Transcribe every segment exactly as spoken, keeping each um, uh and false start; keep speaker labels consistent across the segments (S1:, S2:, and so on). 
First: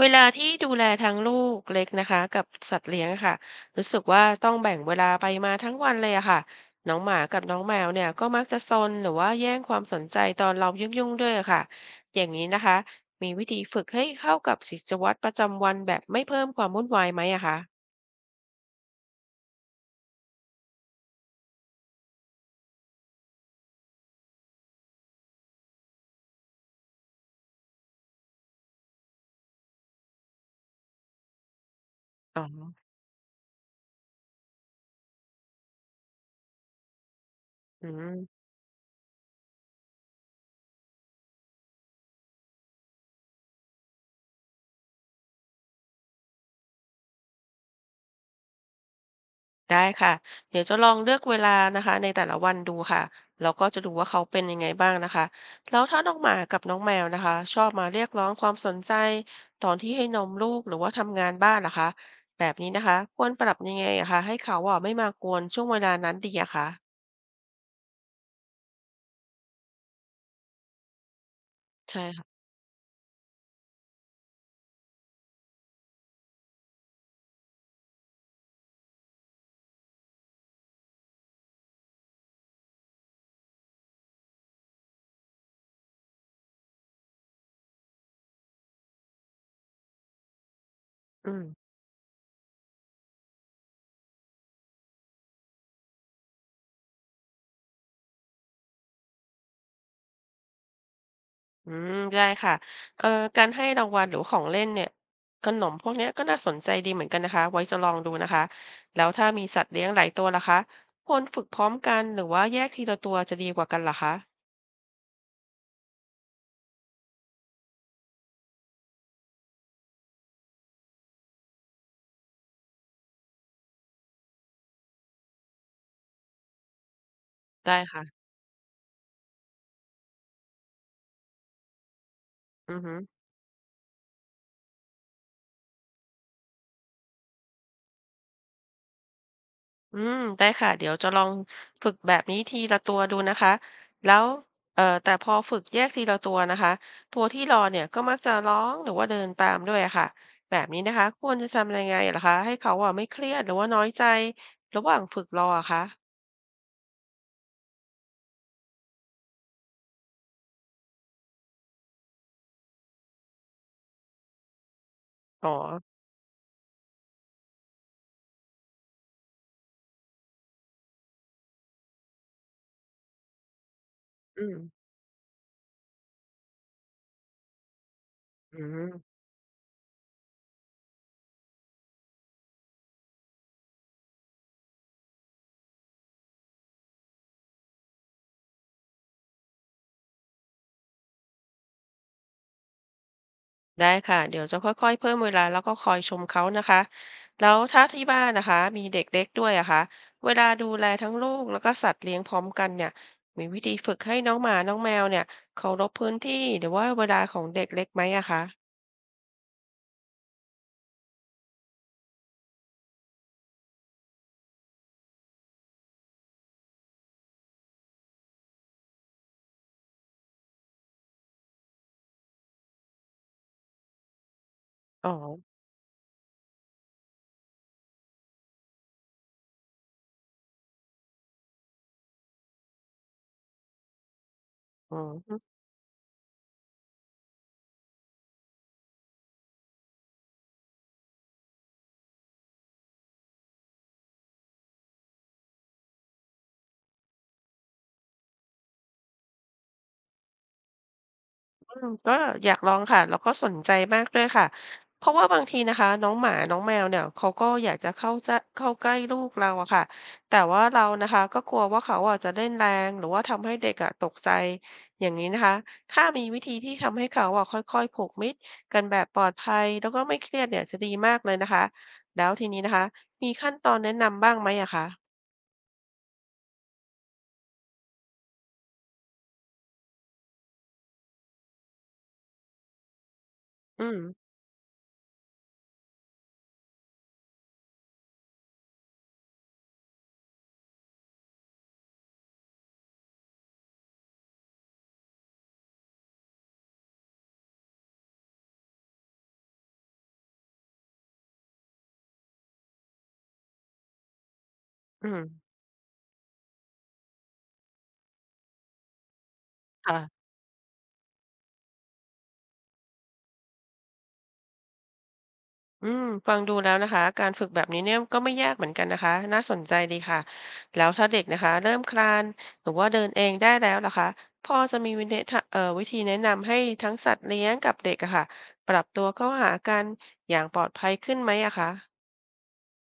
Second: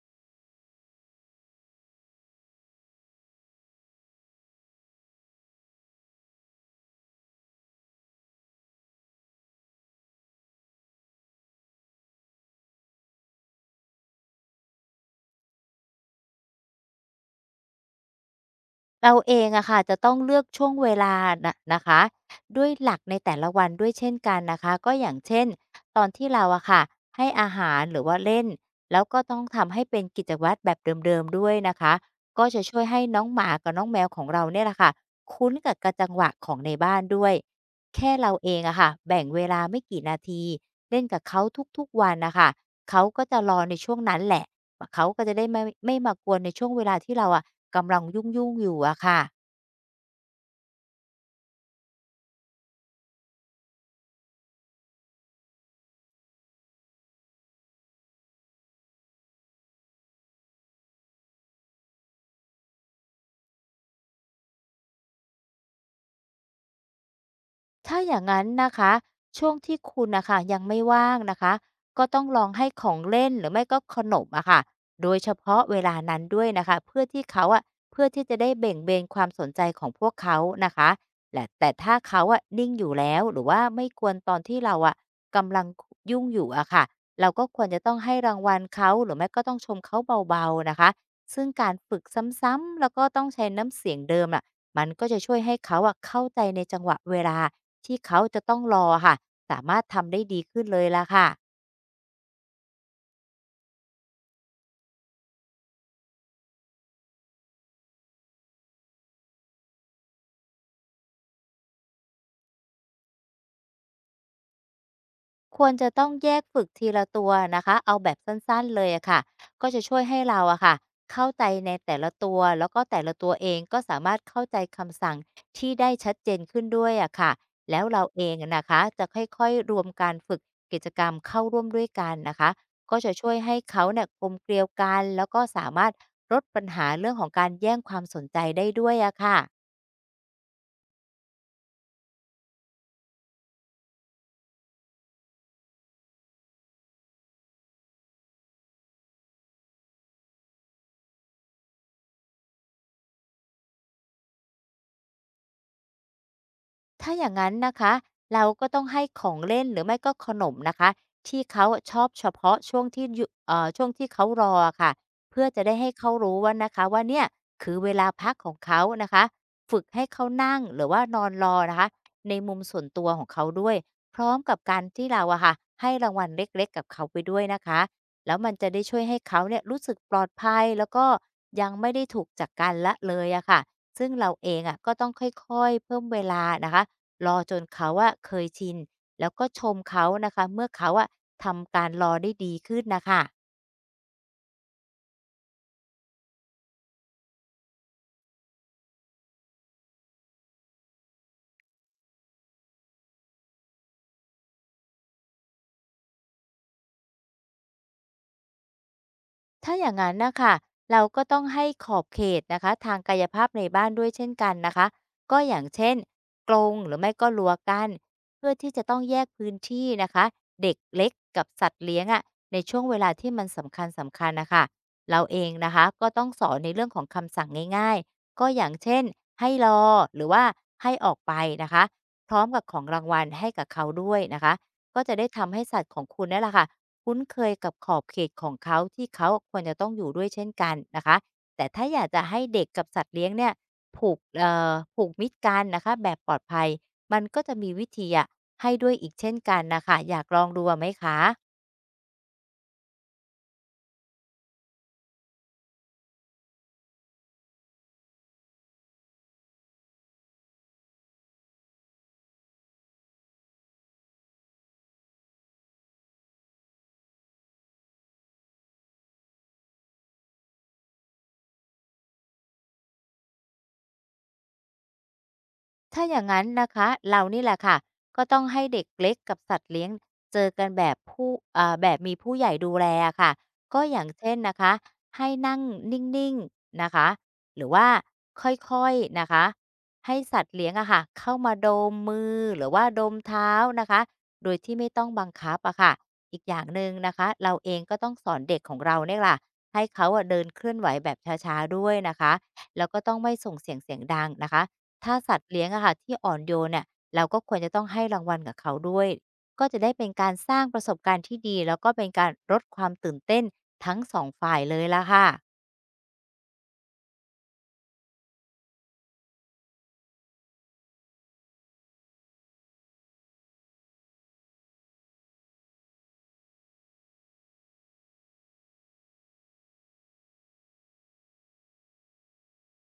S1: เวลาที่ดูแลทั้งลูกเล็กนะคะกับสัตว์เลี้ยงค่ะรู้สึกว่าต้องแบ่งเวลาไปมาทั้งวันเลยอะค่ะน้องหมากับน้องแมวเนี่ยก็มักจะซนหรือว่าแย่งความสนใจตอนเรายุ่งๆด้วยอะค่ะอย่างนี้นะคะมีวิธีฝึกให้เข้ากับกิจวัตรประจำวันแบบไม่เพิ่มความวุ่นวายไหมอะคะ
S2: เราเองอะค่ะจะต้องเลือกช่วงเวลานะนะคะด้วยหลักในแต่ละวันด้วยเช่นกันนะคะก็อย่างเช่นตอนที่เราอะค่ะให้อาหารหรือว่าเล่นแล้วก็ต้องทำให้เป็นกิจวัตรแบบเดิมๆด้วยนะคะ
S1: อ๋อ
S2: ก็จะช่วยให้น้องหมากับน้องแมวของเราเนี่ยแหละค่ะคุ้นกับกระจังหวะของในบ้านด้วย
S1: อื
S2: แค่เรา
S1: ม
S2: เองอะค่ะแบ่งเวลาไม่กี่นาทีเล่นกับเขาทุกๆวันนะคะเขาก็จะรอในช่วงนั้นแหละ เขาก็จะได้ไม่ไม่มากวนในช่วงเวลาที่เราอะกำลังยุ่งๆอยู่อะค่ะ
S1: ได้ค่ะเดี๋ยวจะลองเลือกเวลานะคะในแต่ละวันดูค่ะแล้วก็จะดูว่าเขาเป็นยังไงบ้างนะคะแล้วถ้าน้องหมากับน้องแมวนะคะชอบมาเรียกร้องความสนใจตอนที่ให้นมลูกหรือว่าทำงานบ้านนะคะแบบนี้นะคะควรปรับยังไงอะคะให้เขาอ่ะไม่มากวนช่วงเวลานั้นดีอะคะ
S2: ถ้าอย่างนั้นนะคะช่วงที่คุณนะคะยังไม่ว่างนะคะ
S1: ใช่
S2: ก็ต้องล
S1: ค่ะ
S2: องให้ของเล่นหรือไม่ก็ขนมอะค่ะโดยเฉพาะเวลานั้นด้วยนะคะเพื่อที่เขาอะเพื่อที่จะได้เบ่งเบนความสนใจของพวกเขานะคะแหละแต่ถ้าเขาอะนิ่งอยู่แล้วหรือว่าไม่ควรตอนที่เราอะกำลังยุ่งอยู่อะค่ะเราก็ควรจะต้องให้รางวัลเขาหรือไม่ก็ต้องชมเขาเบาๆนะคะ
S1: อืม
S2: ซึ่งการฝึกซ้ำๆแล้วก็ต้องใช้น้ำเสียงเดิมอะมันก็จะช่วยให้เขาอะเข้าใจในจังหวะเวลา ที่เขาจะต้องรอค่ะ สามารถทำได้ดีขึ้นเลยล่ะค่ะ
S1: อืมได้ค่ะเอ่อการให้รางวัลหรือของเล่นเนี่ยขนมพวกเนี้ยก็น่าสนใจดีเหมือนกันนะคะไว้จะลองดูนะคะแล้วถ้ามีสัตว์เลี้ยงหลายตัวล่ะคะควรฝึกพร้อมกันหรือว่าแยกทีละตัวจะดีกว่ากันล่ะคะ
S2: ควรจะต้องแยกฝึกทีละตัวนะคะเอาแบบสั้นๆเลยอะค่ะก็จะช่วยให้เราอะค่ะเข้าใจในแต่ละตัว แล้วก็แต่ละตัวเองก็สามารถเข้าใจคำสั่งที่ได้ชัดเจนขึ้นด้วยอะค่ะ
S1: ได้
S2: แล้ว
S1: ค่ะ
S2: เราเองอะนะคะจะค่อยๆรวมการฝึกกิจกรรมเข้าร่วมด้วยกันนะคะ
S1: อือฮึ
S2: ก็จะช่วยให้เขาเนี่ยกลมเกลียวกันแล้วก็สามารถลดปัญหาเรื่องของการแย่งความสนใจได้ด้วยอะค่ะ
S1: อืมได้ค่ะเดี๋ยวจะลองฝึกแบบนี้ทีละตัวดูนะคะแล้วเอ่อแต่พอฝึกแยกทีละตัวนะคะตัวที่รอเนี่ยก็มักจะร้องหรือว่าเดินตามด้วยอะค่ะแบบนี้นะคะควรจะทำยังไงเหรอคะให้เขาอ่ะไม่เครียดหรือว่าน้อยใจระหว่างฝึกรออะคะ
S2: ถ้าอย่างนั้นนะคะเราก็ต้องให้ของเล่นหรือไม่ก็ขนมนะคะที่เขาชอบเฉพาะช่วงที่อย่เอ่อช่วงที่เขารออะค่ะเพื่อ
S1: อ๋อ
S2: จะได้ให้เขารู้ว่านะคะว่าเนี่ยคือเวลาพักของเขานะคะฝึกให้เขานั่งหรือว่านอนรอนะคะในมุมส่วนตัวของเขาด้วยพร้อม
S1: อื
S2: กั
S1: ม
S2: บการที่เราอะค่ะให้รางวัลเล็กๆกับเขาไปด้วยนะคะแล้วมัน
S1: อื
S2: จะได้ช่วย
S1: ม
S2: ให้เขาเนี่ยรู้สึกปลอดภัยแล้วก็ยังไม่ได้ถูกจากการละเลยอะค่ะซึ่งเราเองอะก็ต้องค่อยๆเพิ่มเวลานะคะ รอจนเขาอะเคยชินแล้วก็ชมเขานะคะเมื่อเขาอะทำการรอได้ดีขึ้นนะคะ
S1: ได้ค่ะเดี๋ยวจะค่อยๆเพิ่มเวลาแล้วก็คอยชมเขานะคะแล้วถ้าที่บ้านนะคะมีเด็กเล็กด้วยอะคะเวลาดูแลทั้งลูกแล้วก็สัตว์เลี้ยงพร้อมกันเนี่ยมีวิธีฝึกให้น้องหมาน้องแมวเนี่ยเคารพพื้นที่หรือว่าเวลาของเด็กเล็กไหมอะคะ
S2: ถ้าอย่างนั้นนะคะเราก็ต้องให้ขอบเขตนะคะทางกายภาพในบ้านด้วยเช่นกันนะคะก็อย่างเช่นกรงหรือไม่ก็รั้วกั้นเพื่อที่จะต้องแยกพื้นที่นะคะเด็กเล็กกับสัตว์เลี้ยงอะะในช่วงเวลาที่มันสำคัญสำคัญนะคะ
S1: อ๋อ
S2: เราเองนะคะก็ต้องสอนในเรื่องของคำสั่งง่ายๆก็อย่างเช่นให้รอหรือว่าให้ออกไปนะคะพร้อมกับของรางวัลให้กับเขาด้วยนะคะ
S1: อ๋
S2: ก็จะได้
S1: อ
S2: ทำให้สัตว์ของคุณนั่นแหละค่ะ คุ้นเคยกับขอบเขตของเขาที่เขาควรจะต้องอยู่ด้วยเช่นกันนะคะแต่ถ้าอยากจะให้เด็กกับสัตว์เลี้ยงเนี่ยผูกเอ่อผูกมิตรกันนะคะแบบปลอดภัยมันก็จะมีวิธีอะให้ด้วยอีกเช่นกันนะคะอยากลองดูอะไหมคะ
S1: อืมก็อยากลองค่ะแล้วก็สนใจมากด้วยค่ะเพราะว่าบางทีนะคะน้องหมาน้องแมวเนี่ยเขาก็อยากจะเข้าจะเข้าใกล้ลูกเราอะค่ะแต่ว่าเรานะคะก็กลัวว่าเขาอะจะเล่นแรงหรือว่าทำให้เด็กอะตกใจอย่างนี้นะคะถ้ามีวิธีที่ทำให้เขาอะค่อยๆผูกมิตรกันแบบปลอดภัยแล้วก็ไม่เครียดเนี่ยจะดีมากเลยนะคะแล้วทีนี้นะคะมีขั้นตอนแนะนำบ้างไหมอะคะ
S2: ถ้าอย่างนั้นนะคะเรานี่แหละค่ะก็ต้องให้เด็กเล็กกับสัตว์เลี้ยงเจอกันแบบผู้เอ่อแบบมีผู้ใหญ่ดูแลอะค่ะก็
S1: อื
S2: อ
S1: ม
S2: ย่างเช่นนะคะให้นั่งนิ่งๆนะคะหรือว่าค่อยๆนะคะให้สัตว์เลี้ยงอะค่ะเข้ามาดมมือหรือว่าดมเท้านะคะโดยที่ไม่ต้องบังคับอะค่ะอีกอย่างหนึ่งนะคะเราเองก็ต้องสอนเด็กของเราเนี่ยล่ะให้เขาอะเดินเคลื่อนไหวแบบช้าๆด้วยนะคะแล้วก็ต้องไม่ส่งเสียงเสียงดังนะคะ
S1: อื
S2: ถ้า
S1: ม
S2: สัตว์เลี้ยงอะค่ะที่อ่อนโยนเนี่ยเราก็ควรจะต้องให้รางวัลกับเขาด้วยก็จะได้เป็น
S1: ค่ะ
S2: การสร้างประสบการณ์ที่ดีแล้วก็เป็นการลดความตื่นเต้นทั้งสองฝ่ายเลยละค่ะ
S1: อืมฟังดูแล้วนะคะการฝึกแบบนี้เนี่ยก็ไม่ยากเหมือนกันนะคะน่าสนใจดีค่ะแล้วถ้าเด็กนะคะเริ่มคลานหรือว่าเดินเองได้แล้วล่ะคะพ่อจะมีวิธีเอ่อวิธีแนะนำให้ทั้งสัตว์เลี้ยงกับเด็กอะค่ะปรับตัวเข้าหากันอย่างปลอดภัยขึ้นไหมอะคะ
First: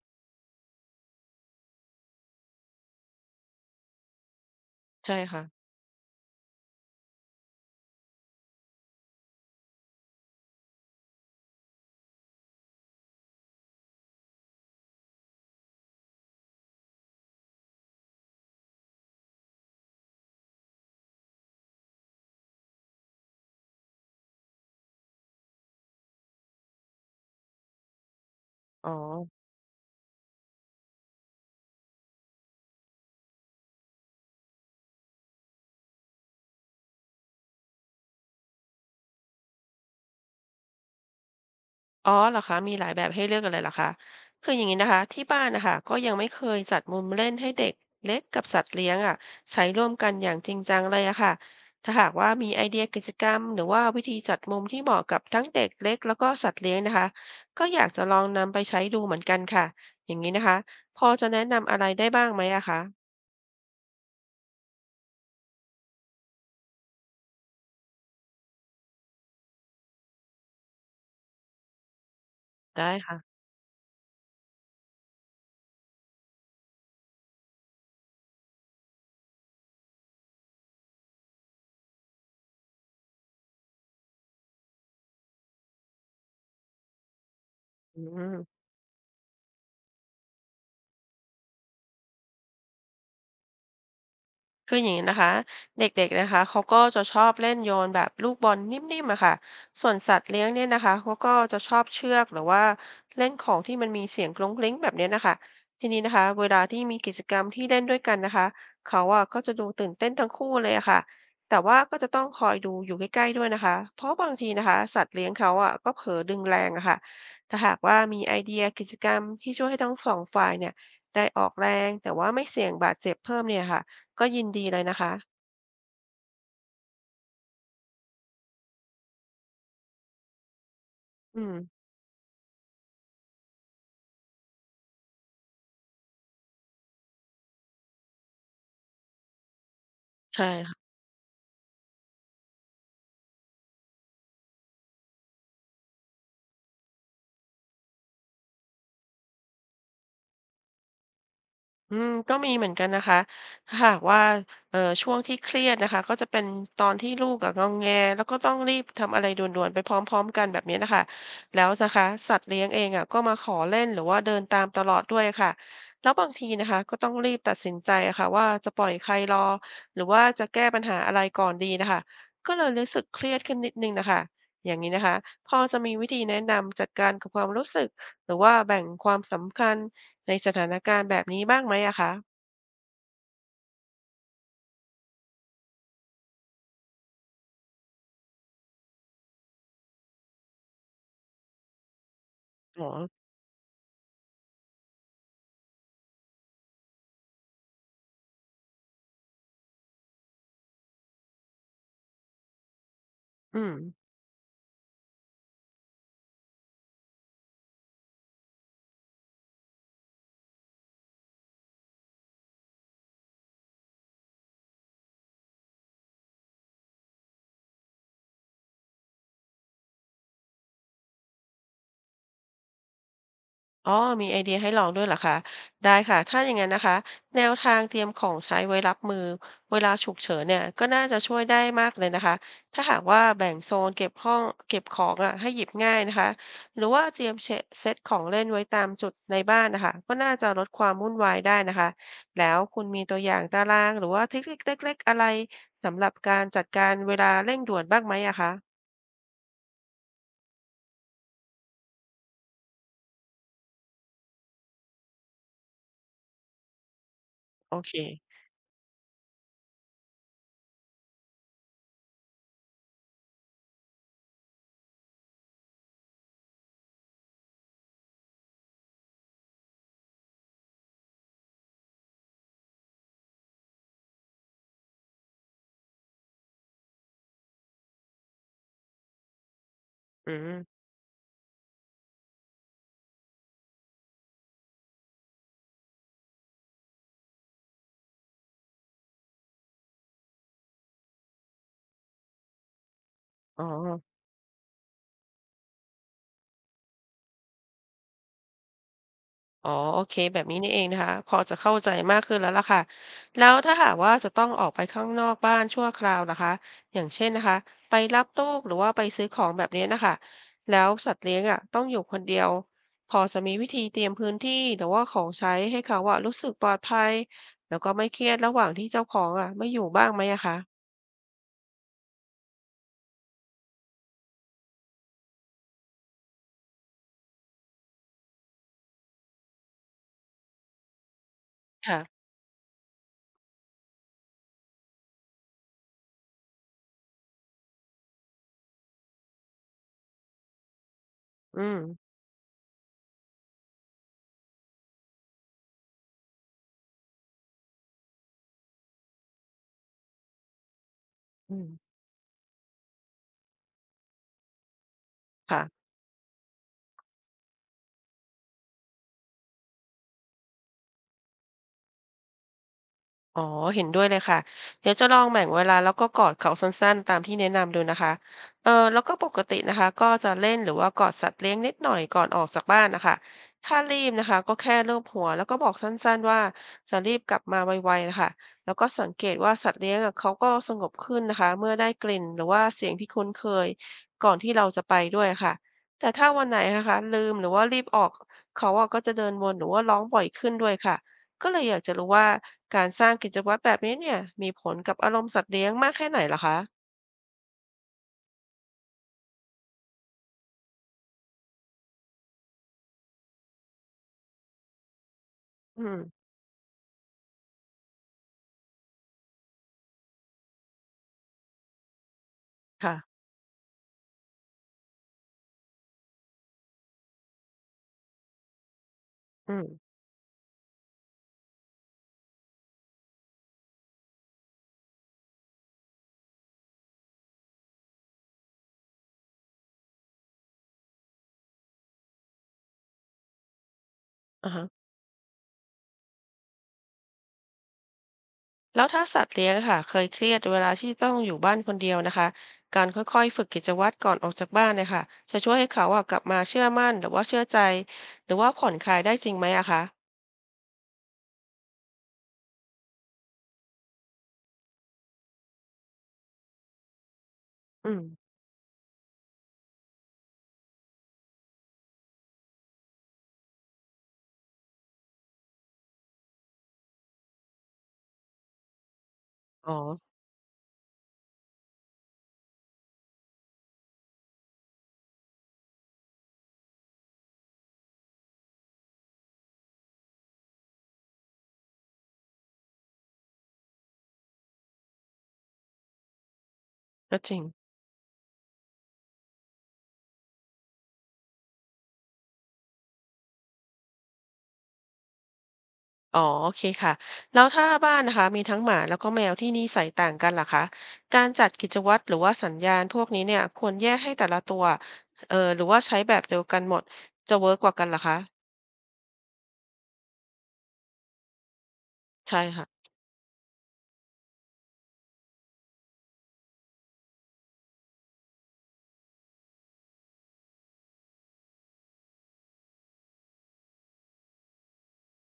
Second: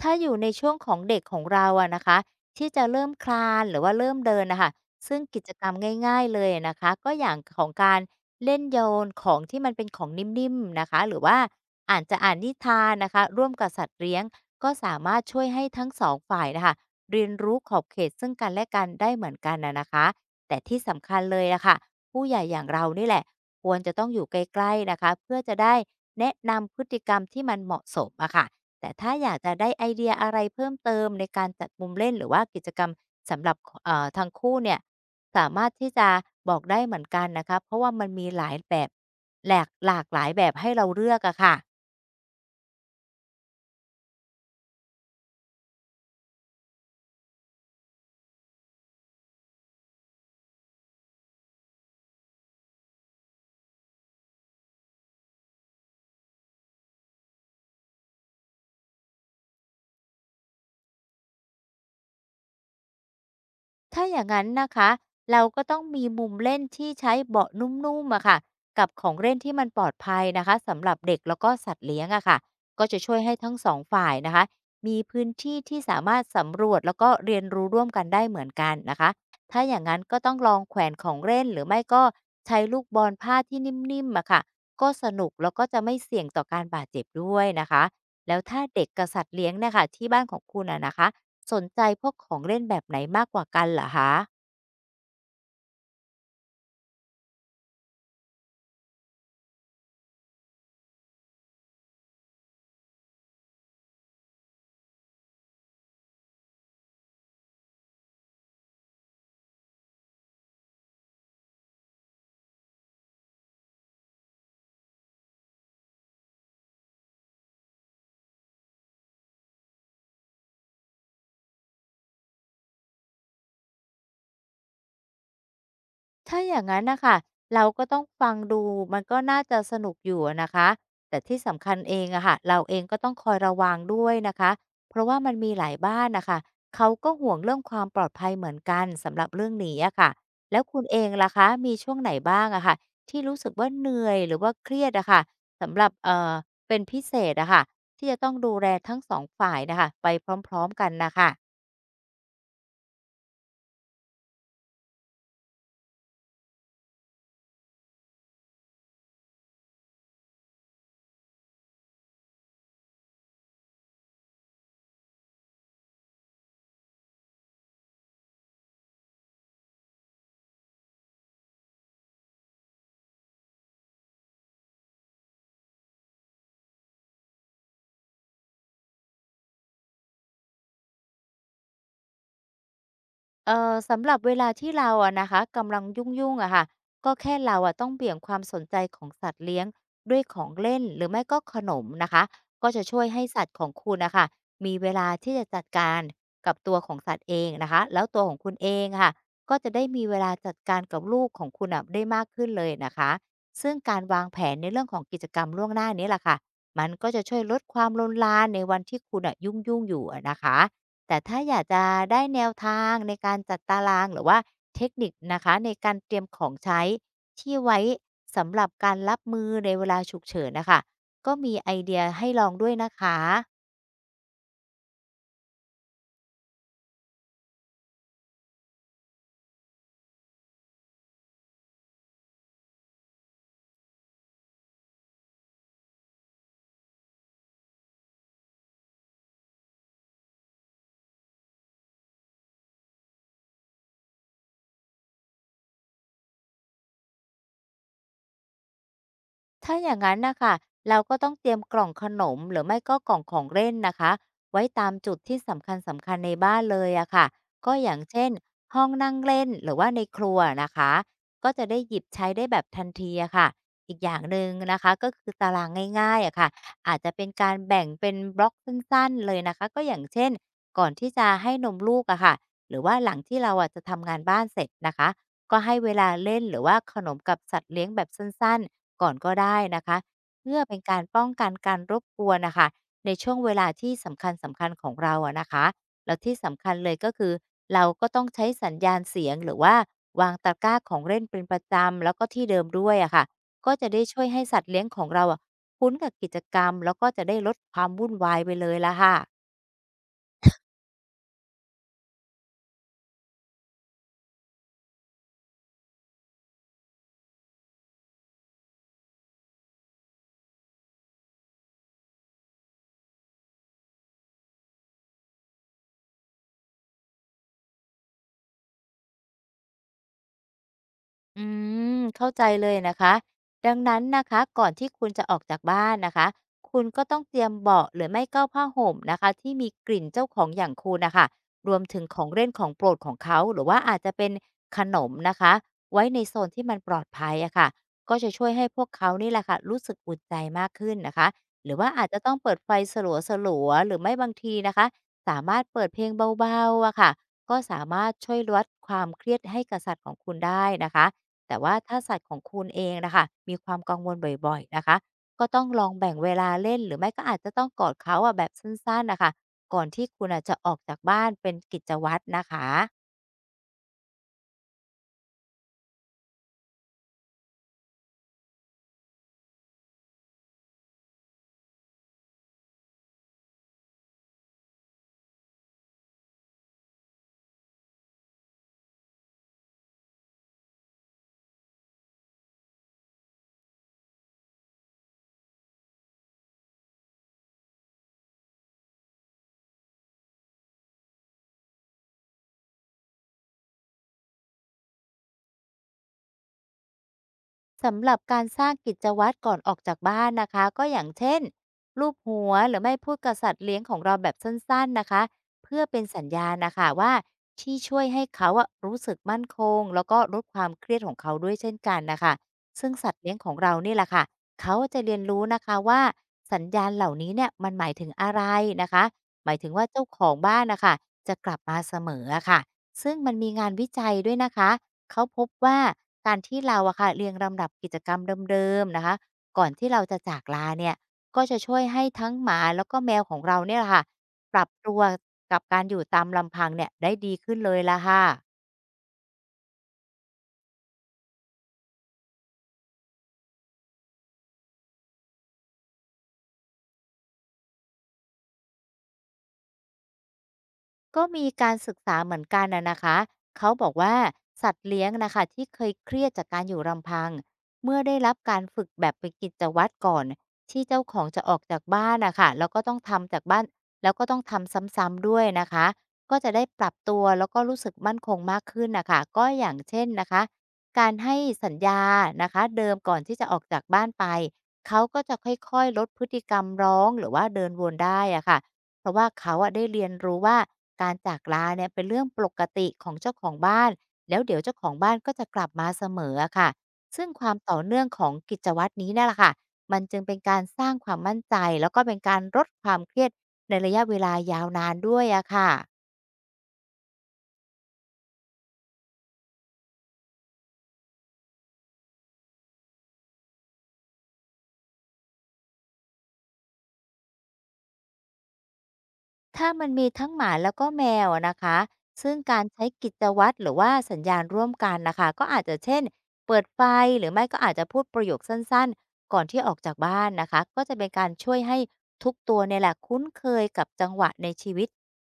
S2: ถ้าอยู่ในช่วงของเด็กของเราอะนะคะที่จะเริ่มคลานหรือว่าเริ่มเดินน่ะค่ะ
S1: ใช่
S2: ซึ่งกิ
S1: ค่ะ
S2: จกรรมง่ายๆเลยอะนะคะก็อย่างของการเล่นโยนของที่มันเป็นของนิ่มๆนะคะหรือว่าอาจจะอ่านนิทานนะคะร่วมกับสัตว์เลี้ยงก็สามารถช่วยให้ทั้งสองฝ่ายน่ะค่ะเรียนรู้ขอบเขตซึ่งกันและกันได้เหมือนกันน่ะนะคะแต่ที่สำคัญเลยอะค่ะผู้ใหญ่อย่างเรานี่แหละควรจะต้องอยู่ใกล้ๆนะคะเพื่อจะได้แนะนำพฤติกรรมที่มันเหมาะสมอะค่ะ
S1: อ๋อ
S2: แต่ถ้าอยากจะได้ไอเดียอะไรเพิ่มเติมในการจัดมุมเล่นหรือว่ากิจกรรมสำหรับเอ่อทางคู่เนี่ยสามารถที่จะบอกได้เหมือนกันนะคะเพราะว่ามันมีหลายแบบหลากหลากหลายแบบให้เราเลือกอะค่ะ
S1: อ๋อเหรอคะมีหลายแบบให้เลือกกันเลยเหรอคะคืออย่างนี้นะคะที่บ้านนะคะก็ยังไม่เคยจัดมุมเล่นให้เด็กเล็กกับสัตว์เลี้ยงอะใช้ร่วมกันอย่างจริงจังเลยอะค่ะถ้าหากว่ามีไอเดียกิจกรรมหรือว่าวิธีจัดมุมที่เหมาะกับทั้งเด็กเล็กแล้วก็สัตว์เลี้ยงนะคะก็อยากจะลองนำไปใช้ดูเหมือนกันค่ะอย่างนี้นะคะพอจะแนะนำอะไรได้บ้างไหมอะคะ
S2: ถ้าอย่างนั้นนะคะเราก็ต้องมีมุมเล่นที่ใช้เบาะนุ่มๆอะค่ะกับของเล่นที่มันปลอดภัยนะคะสำหรับเด็กแล้วก็สัตว์เลี้ยงอะค่ะก็
S1: ได้
S2: จะช่
S1: ค่ะ
S2: วยให้ทั้งสองฝ่ายนะคะมีพื้นที่ที่สามารถสำรวจแล้วก็เรียนรู้ร่วมกันได้เหมือนกันนะคะถ้าอย่างนั้นก็ต้องลองแขวนของเล่นหรือไม่ก็ใช้ลูกบอลผ้าที่นิ่มๆอะค่ะก็สนุกแล้วก็จะไม่เสี่ยงต่อการบาดเจ็บด้วยนะคะ
S1: อื
S2: แล้วถ้า
S1: ม
S2: เด็กกับสัตว์เลี้ยงเนะคะที่บ้านของคุณอะนะคะ สนใจพวกของเล่นแบบไหนมากกว่ากันเหรอคะ
S1: คืออย่างนี้นะคะเด็กๆนะคะเขาก็จะชอบเล่นโยนแบบลูกบอลนิ่มๆอะค่ะส่วนสัตว์เลี้ยงเนี่ยนะคะเขาก็จะชอบเชือกหรือว่าเล่นของที่มันมีเสียงกรุ้งกริ้งแบบเนี้ยนะคะทีนี้นะคะเวลาที่มีกิจกรรมที่เล่นด้วยกันนะคะเขาอะก็จะดูตื่นเต้นทั้งคู่เลยอะค่ะแต่ว่าก็จะต้องคอยดูอยู่ใกล้ๆด้วยนะคะเพราะบางทีนะคะสัตว์เลี้ยงเขาอะก็เผลอดึงแรงอะค่ะถ้าหากว่ามีไอเดียกิจกรรมที่ช่วยให้ทั้งสองฝ่ายเนี่ยได้ออกแรงแต่ว่าไม่เสี่ยงบาดเจ็บเพิ่มเนี่ยค่ะ ก็ยินดีเลยนะคะ
S2: ถ้าอย่างงั้นนะคะเราก็ต้องฟังดูมันก็น่าจะสนุกอยู่อะนะคะแต่ที่
S1: อืม
S2: สำคัญเองอะค่ะเราเองก็ต้องคอยระวังด้วยนะคะเพราะว่ามันมีหลายบ้านนะคะเขาก็ห่วงเรื่องความปลอดภัยเหมือนกันสำหรับเรื่องนี้อะค่ะ
S1: ใช่
S2: แล้วคุณเองล่ะคะมีช่วงไหนบ้างอะค่ะที่รู้สึกว่าเหนื่อยหรือว่าเครียดอะค่ะสำหรับเอ่อเป็นพิเศษอะค่ะที่จะต้องดูแลทั้งสองฝ่ายนะคะไปพร้อมๆกันนะคะ
S1: อืมก็มีเหมือนกันนะคะถ้าหากว่าเอ่อช่วงที่เครียดนะคะก็จะเป็นตอนที่ลูกอะงองแงแล้วก็ต้องรีบทำอะไรด่วนๆไปพร้อมๆกันแบบนี้นะคะแล้วนะคะสัตว์เลี้ยงเองอะก็มาขอเล่นหรือว่าเดินตามตลอดด้วยค่ะแล้วบางทีนะคะก็ต้องรีบตัดสินใจอะค่ะว่าจะปล่อยใครรอหรือว่าจะแก้ปัญหาอะไรก่อนดีนะคะก็เลยรู้สึกเครียดขึ้นนิดนึงนะคะอย่างนี้นะคะพอจะมีวิธีแนะนำจัดการกับความรู้สึกหรือว่าแบ่งความสำคัญ ในสถานการณ์แบบนี้บ้างไหมอะคะ
S2: เอ่อสำหรับเวลาที่เราอะนะคะกำลังยุ่งๆอะค่ะก็แค่เราอะต้องเบี่ยงความสนใจของสัตว์เลี้ยงด้วยของเล่นหรือไม่ก็ขนมนะคะก็
S1: อ๋
S2: จะ
S1: อ
S2: ช่วยให้สัตว์ของคุณนะคะมีเวลาที่จะจัดการกับตัวของสัตว์เองนะคะแล้วตัวของคุณเองอะค่ะก็จะได้มีเวลาจัดการกับลูกของคุณอ่ะได้มากขึ้นเลยนะคะ
S1: อืม
S2: ซึ่งการวางแผนในเรื่องของกิจกรรมล่วงหน้านี้แหละค่ะมันก็จะช่วยลดความลนลานในวันที่คุณน่ะยุ่งๆอยู่อะนะคะ แต่ถ้าอยากจะได้แนวทางในการจัดตารางหรือว่าเทคนิคนะคะในการเตรียมของใช้ที่ไว้สำหรับการรับมือในเวลาฉุกเฉินนะคะก็มีไอเดียให้ลองด้วยนะคะ
S1: อ๋อมีไอเดียให้ลองด้วยเหรอคะได้ค่ะถ้าอย่างงั้นนะคะแนวทางเตรียมของใช้ไว้รับมือเวลาฉุกเฉินเนี่ยก็น่าจะช่วยได้มากเลยนะคะถ้าหากว่าแบ่งโซนเก็บห้องเก็บของอะให้หยิบง่ายนะคะ หรือว่าเตรียมเชะเซตของเล่นไว้ตามจุดในบ้านน่ะค่ะก็น่าจะลดความวุ่นวายได้นะคะแล้วคุณมีตัวอย่างตารางหรือว่าเทคนิคเล็กๆอะไรสำหรับการจัดการเวลาเร่งด่วนบ้างไหมอะคะ
S2: ถ้าอย่างนั้นนะคะเราก็ต้องเตรียมกล่องขนมหรือไม่ก็กล่องของเล่นนะคะไว้ตามจุดที่สำคัญสำคัญในบ้านเลยอะค่ะก็
S1: โอ
S2: อ
S1: เค
S2: ย่างเช่นห้องนั่งเล่นหรือว่าในครัวนะคะก็จะได้หยิบใช้ได้แบบทันทีอะค่ะอีกอย่างหนึ่งนะคะก็คือตารางง่ายๆอะค่ะอาจจะเป็นการแบ่งเป็นบล็อกสั้นๆเลยนะคะก็อย่างเช่นก่อนที่จะให้นมลูกอะค่ะหรือว่าหลังที่เราอะจะทำงานบ้านเสร็จนะคะ ก็ให้เวลาเล่นหรือว่าขนมกับสัตว์เลี้ยงแบบสั้นๆก่อนก็ได้นะคะ
S1: อื
S2: เพื่อเป็
S1: ม
S2: นการป้องกันการรบกวนนะคะในช่วงเวลาที่สำคัญสำคัญของเราอะนะคะแล้วที่สำคัญเลยก็คือเราก็ต้องใช้สัญญาณเสียงหรือว่าวางตะกร้าของเล่นเป็นประจำแล้วก็ที่เดิมด้วยอะค่ะ
S1: อ๋อ
S2: ก็จะได้ช่วยให้สัตว์เลี้ยงของเราอะคุ้นกับกิจกรรมแล้วก็จะได้ลดความวุ่นวายไปเลยละค่ะ
S1: อ๋อโอเคแบบนี้นี่เองนะคะ พอจะเข้าใจมากขึ้นแล้วล่ะค่ะแล้วถ้าหากว่าจะต้องออกไปข้างนอกบ้านชั่วคราวนะคะอย่างเช่นนะคะไปรับลูกหรือว่าไปซื้อของแบบนี้นะคะแล้วสัตว์เลี้ยงอ่ะต้องอยู่คนเดียวพอจะมีวิธีเตรียมพื้นที่หรือว่าของใช้ให้เขาอ่ะรู้สึกปลอดภัย แล้วก็ไม่เครียดระหว่างที่เจ้าของอ่ะไม่อยู่บ้างไหมอะคะ
S2: อืมเข้าใจเลยนะคะดังนั้นนะคะก่อนที่คุณจะออกจากบ้านนะคะคุณก็ต้องเตรียมเบาะหรือไม่ก็ผ้าห่มนะคะที่มีกลิ่นเจ้าของอย่างคุณนะคะรวมถึงข
S1: ค่ะ
S2: องเล่นของโปรดของเขาหรือว่าอาจจะเป็นขนมนะคะไว้ในโซนที่มันปลอดภัยอะค่ะก็จะช่วยให้พวกเขานี่แหละค่ะรู้สึกอุ่นใจมากขึ้นนะคะ
S1: อื
S2: หรือ
S1: ม
S2: ว่าอาจจะต้องเปิดไฟสลัวๆหรือไม่บางทีนะคะสามารถเปิดเพลงเบาๆอะค่ะก็สามารถช่วยลดความเครียดให้กับสัตว์ของคุณได้นะคะ
S1: อื
S2: แต่
S1: ม
S2: ว่าถ้าสัตว์ของคุณเองนะคะมีความกังวลบ่อยๆนะคะก็
S1: ค่ะ
S2: ต้องลองแบ่งเวลาเล่นหรือไม่ก็อาจจะต้องกอดเขาอะแบบสั้นๆนะคะก่อนที่คุณอ่ะจะออกจากบ้านเป็นกิจวัตรนะคะ
S1: อ๋อเห็นด้วยเลยค่ะเดี๋ยวจะลองแบ่งเวลาแล้วก็กอดเขาสั้นๆตามที่แนะนำดูนะคะเออแล้วก็ปกตินะคะก็จะเล่นหรือว่ากอดสัตว์เลี้ยงนิดหน่อยก่อนออกจากบ้านนะคะถ้ารีบนะคะก็แค่ลูบหัวแล้วก็บอกสั้นๆว่าจะรีบกลับมาไวๆนะคะแล้วก็สังเกตว่าสัตว์เลี้ยงอะเขาก็สงบขึ้นนะคะเมื่อได้กลิ่นหรือว่าเสียงที่คุ้นเคยก่อนที่เราจะไปด้วยค่ะแต่ถ้าวันไหนนะคะลืมหรือว่ารีบออกเขาอะก็จะเดินวนหรือว่าร้องบ่อยขึ้นด้วยค่ะ ก็เลยอยากจะรู้ว่าการสร้างกิจวัตรแบบนี้เนี่ยมีผลกับอารมณ์สัตว์เลี้ยงมากแค่ไหนเหรอคะ
S2: สำหรับการสร้างกิจวัตรก่อนออกจากบ้านนะคะก็อย่างเช่นรูปหัวหรือไม่พูดกับสัตว์เลี้ยงของเราแบบสั้นๆนะคะเพื่
S1: อื
S2: อ
S1: ม
S2: เป็นสัญญาณนะคะว่าที่ช่วยให้เขาอะรู้สึกมั่นคงแล้วก็ลดความเครียดของเขาด้วยเช่นกันนะคะซึ่ง
S1: ค่ะ
S2: สัตว์เลี้ยงของเรานี่แหละค่ะเขาจะเรียนรู้นะคะว่าสัญญาณเหล่านี้เนี่ยมันหมายถึงอะไรนะคะหมาย
S1: อืม
S2: ถึงว่าเจ้าของบ้านนะคะจะกลับมาเสมออะค่ะซึ่งมันมีงานวิจัยด้วยนะคะ เขาพบว่าการที่เราอะค่ะเรียงลำดับกิจกรรมเดิมๆนะคะก่อนที่เราจะจากลาเนี่ยก็จะช่วยให้ทั้งหมาแล้วก็แมวของเราเนี่ยแหละค่ะ
S1: อา
S2: ป
S1: ฮะ
S2: รับตัวกับการอยู่ตามลำพังเนี่ยได้ดีขึ้นเลยละค่ะ
S1: แล้วถ้าสัตว์เลี้ยงค่ะเคยเครียดเวลาที่ต้องอยู่บ้านคนเดียวนะคะการค่อยๆฝึกกิจวัตรก่อนออกจากบ้านเนี่ยค่ะจะช่วยให้เขาอะกลับมาเชื่อมั่นหรือว่าเชื่อใจหรือว่าผ่อนคลายได้จริงไหมอะคะ
S2: ก็มีการศึกษาเหมือนกันน่ะนะคะเขาบอกว่าสัตว์เลี้ยงนะคะที่เคยเครียดจากการอยู่ลำพัง
S1: อื
S2: เมื่อ
S1: ม
S2: ได้รับการฝึกแบบเป็นกิจวัตรก่อนที่เจ้าของจะออกจากบ้านนะคะแล้วก็ต้องทำจากบ้านแล้วก็ต้องทำซ้ำๆด้วยนะคะก็จะได้ปรับตัวแล้วก็รู้สึกมั่นคงมากขึ้นนะคะก็อ
S1: อ๋อ
S2: ย่างเช่นนะคะการให้สัญญานะคะเดิมก่อนที่จะออกจากบ้านไปเขาก็จะค่อยๆลดพฤติกรรมร้องหรือว่าเดินวนได้อะค่ะ เพราะว่าเขาอะได้เรียนรู้ว่าการจากลาเนี่ยเป็นเรื่องปกติของเจ้าของบ้านแล้วเดี๋ยวเจ้าของบ้านก็จะกลับมาเสมออะค่ะ
S1: ก็
S2: ซึ่ง
S1: จริง
S2: ความต่อเนื่องของกิจวัตรนี้เนี่ยแหละค่ะมันจึงเป็นการสร้างความมั่นใจแล้วก็เป็นการลดความเครียดในระยะเวลายาวนานด้วยอะค่ะ
S1: อ๋อโอเคค่ะแล้วถ้าบ้านนะคะมีทั้งหมาแล้วก็แมวที่นิสัยต่างกันล่ะคะการจัดกิจวัตรหรือว่าสัญญาณพวกนี้เนี่ยควรแยกให้แต่ละตัวเอ่อหรือว่าใช้แบบเดียวกันหมดจะเวิร์กกว่ากันล่ะคะ
S2: ถ้ามันมีทั้งหมาแล้วก็แมวอะนะคะ ซึ่ง
S1: ใช่
S2: การ
S1: ค่ะ
S2: ใช้กิจวัตรหรือว่าสัญญาณร่วมกันนะคะก็อาจจะเช่นเปิดไฟหรือไม่ก็อาจจะพูดประโยคสั้นๆก่อนที่ออกจากบ้านนะคะก็จะเป็นการช่วยให้ทุกตัวเนี่ยแหละคุ้นเคยกับจังหวะในชีวิต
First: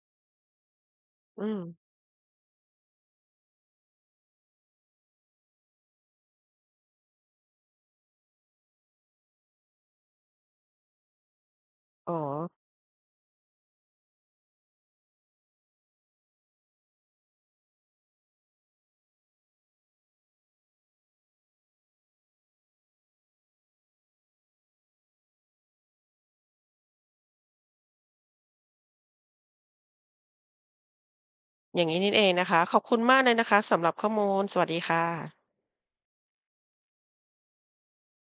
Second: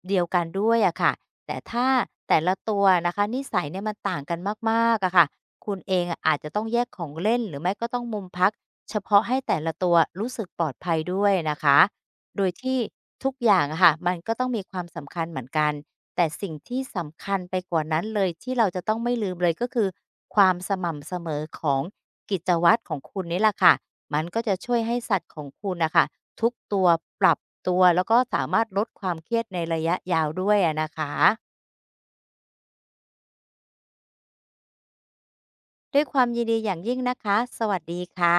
S2: เดียวกันด้วยอะค่ะ
S1: อื
S2: แต่
S1: ม
S2: ถ้าแต่ละตัวนะคะนิสัยเนี่ยมันต่างกันมากๆอะค่ะคุณเองอะอาจจะต้องแยกของเล่นหรือไม่ก็ต้องมุมพักเฉพาะให้แต่ละตัวรู้สึกปลอดภัยด้วยนะคะ
S1: อ๋อ
S2: โดยที่ทุกอย่างอะค่ะมันก็ต้องมีความสำคัญเหมือนกันแต่สิ่งที่สำคัญไปกว่านั้นเลยที่เราจะต้องไม่ลืมเลยก็คือความสม่ำเสมอของกิจวัตรของคุณนี่แหละค่ะมันก็จะช่วยให้สัตว์ของคุณน่ะค่ะทุกตัวปรับตัวแล้วก็สามารถลดความเครียดในระยะยาวด้วยอะนะคะ
S1: อย่างนี้นี่เองนะคะขอบคุณมากเลยนะคะสำหรับข้อมูลสวัสดีค่ะ
S2: ด้วยความยินดีอย่างยิ่งนะคะสวัสดีค่ะ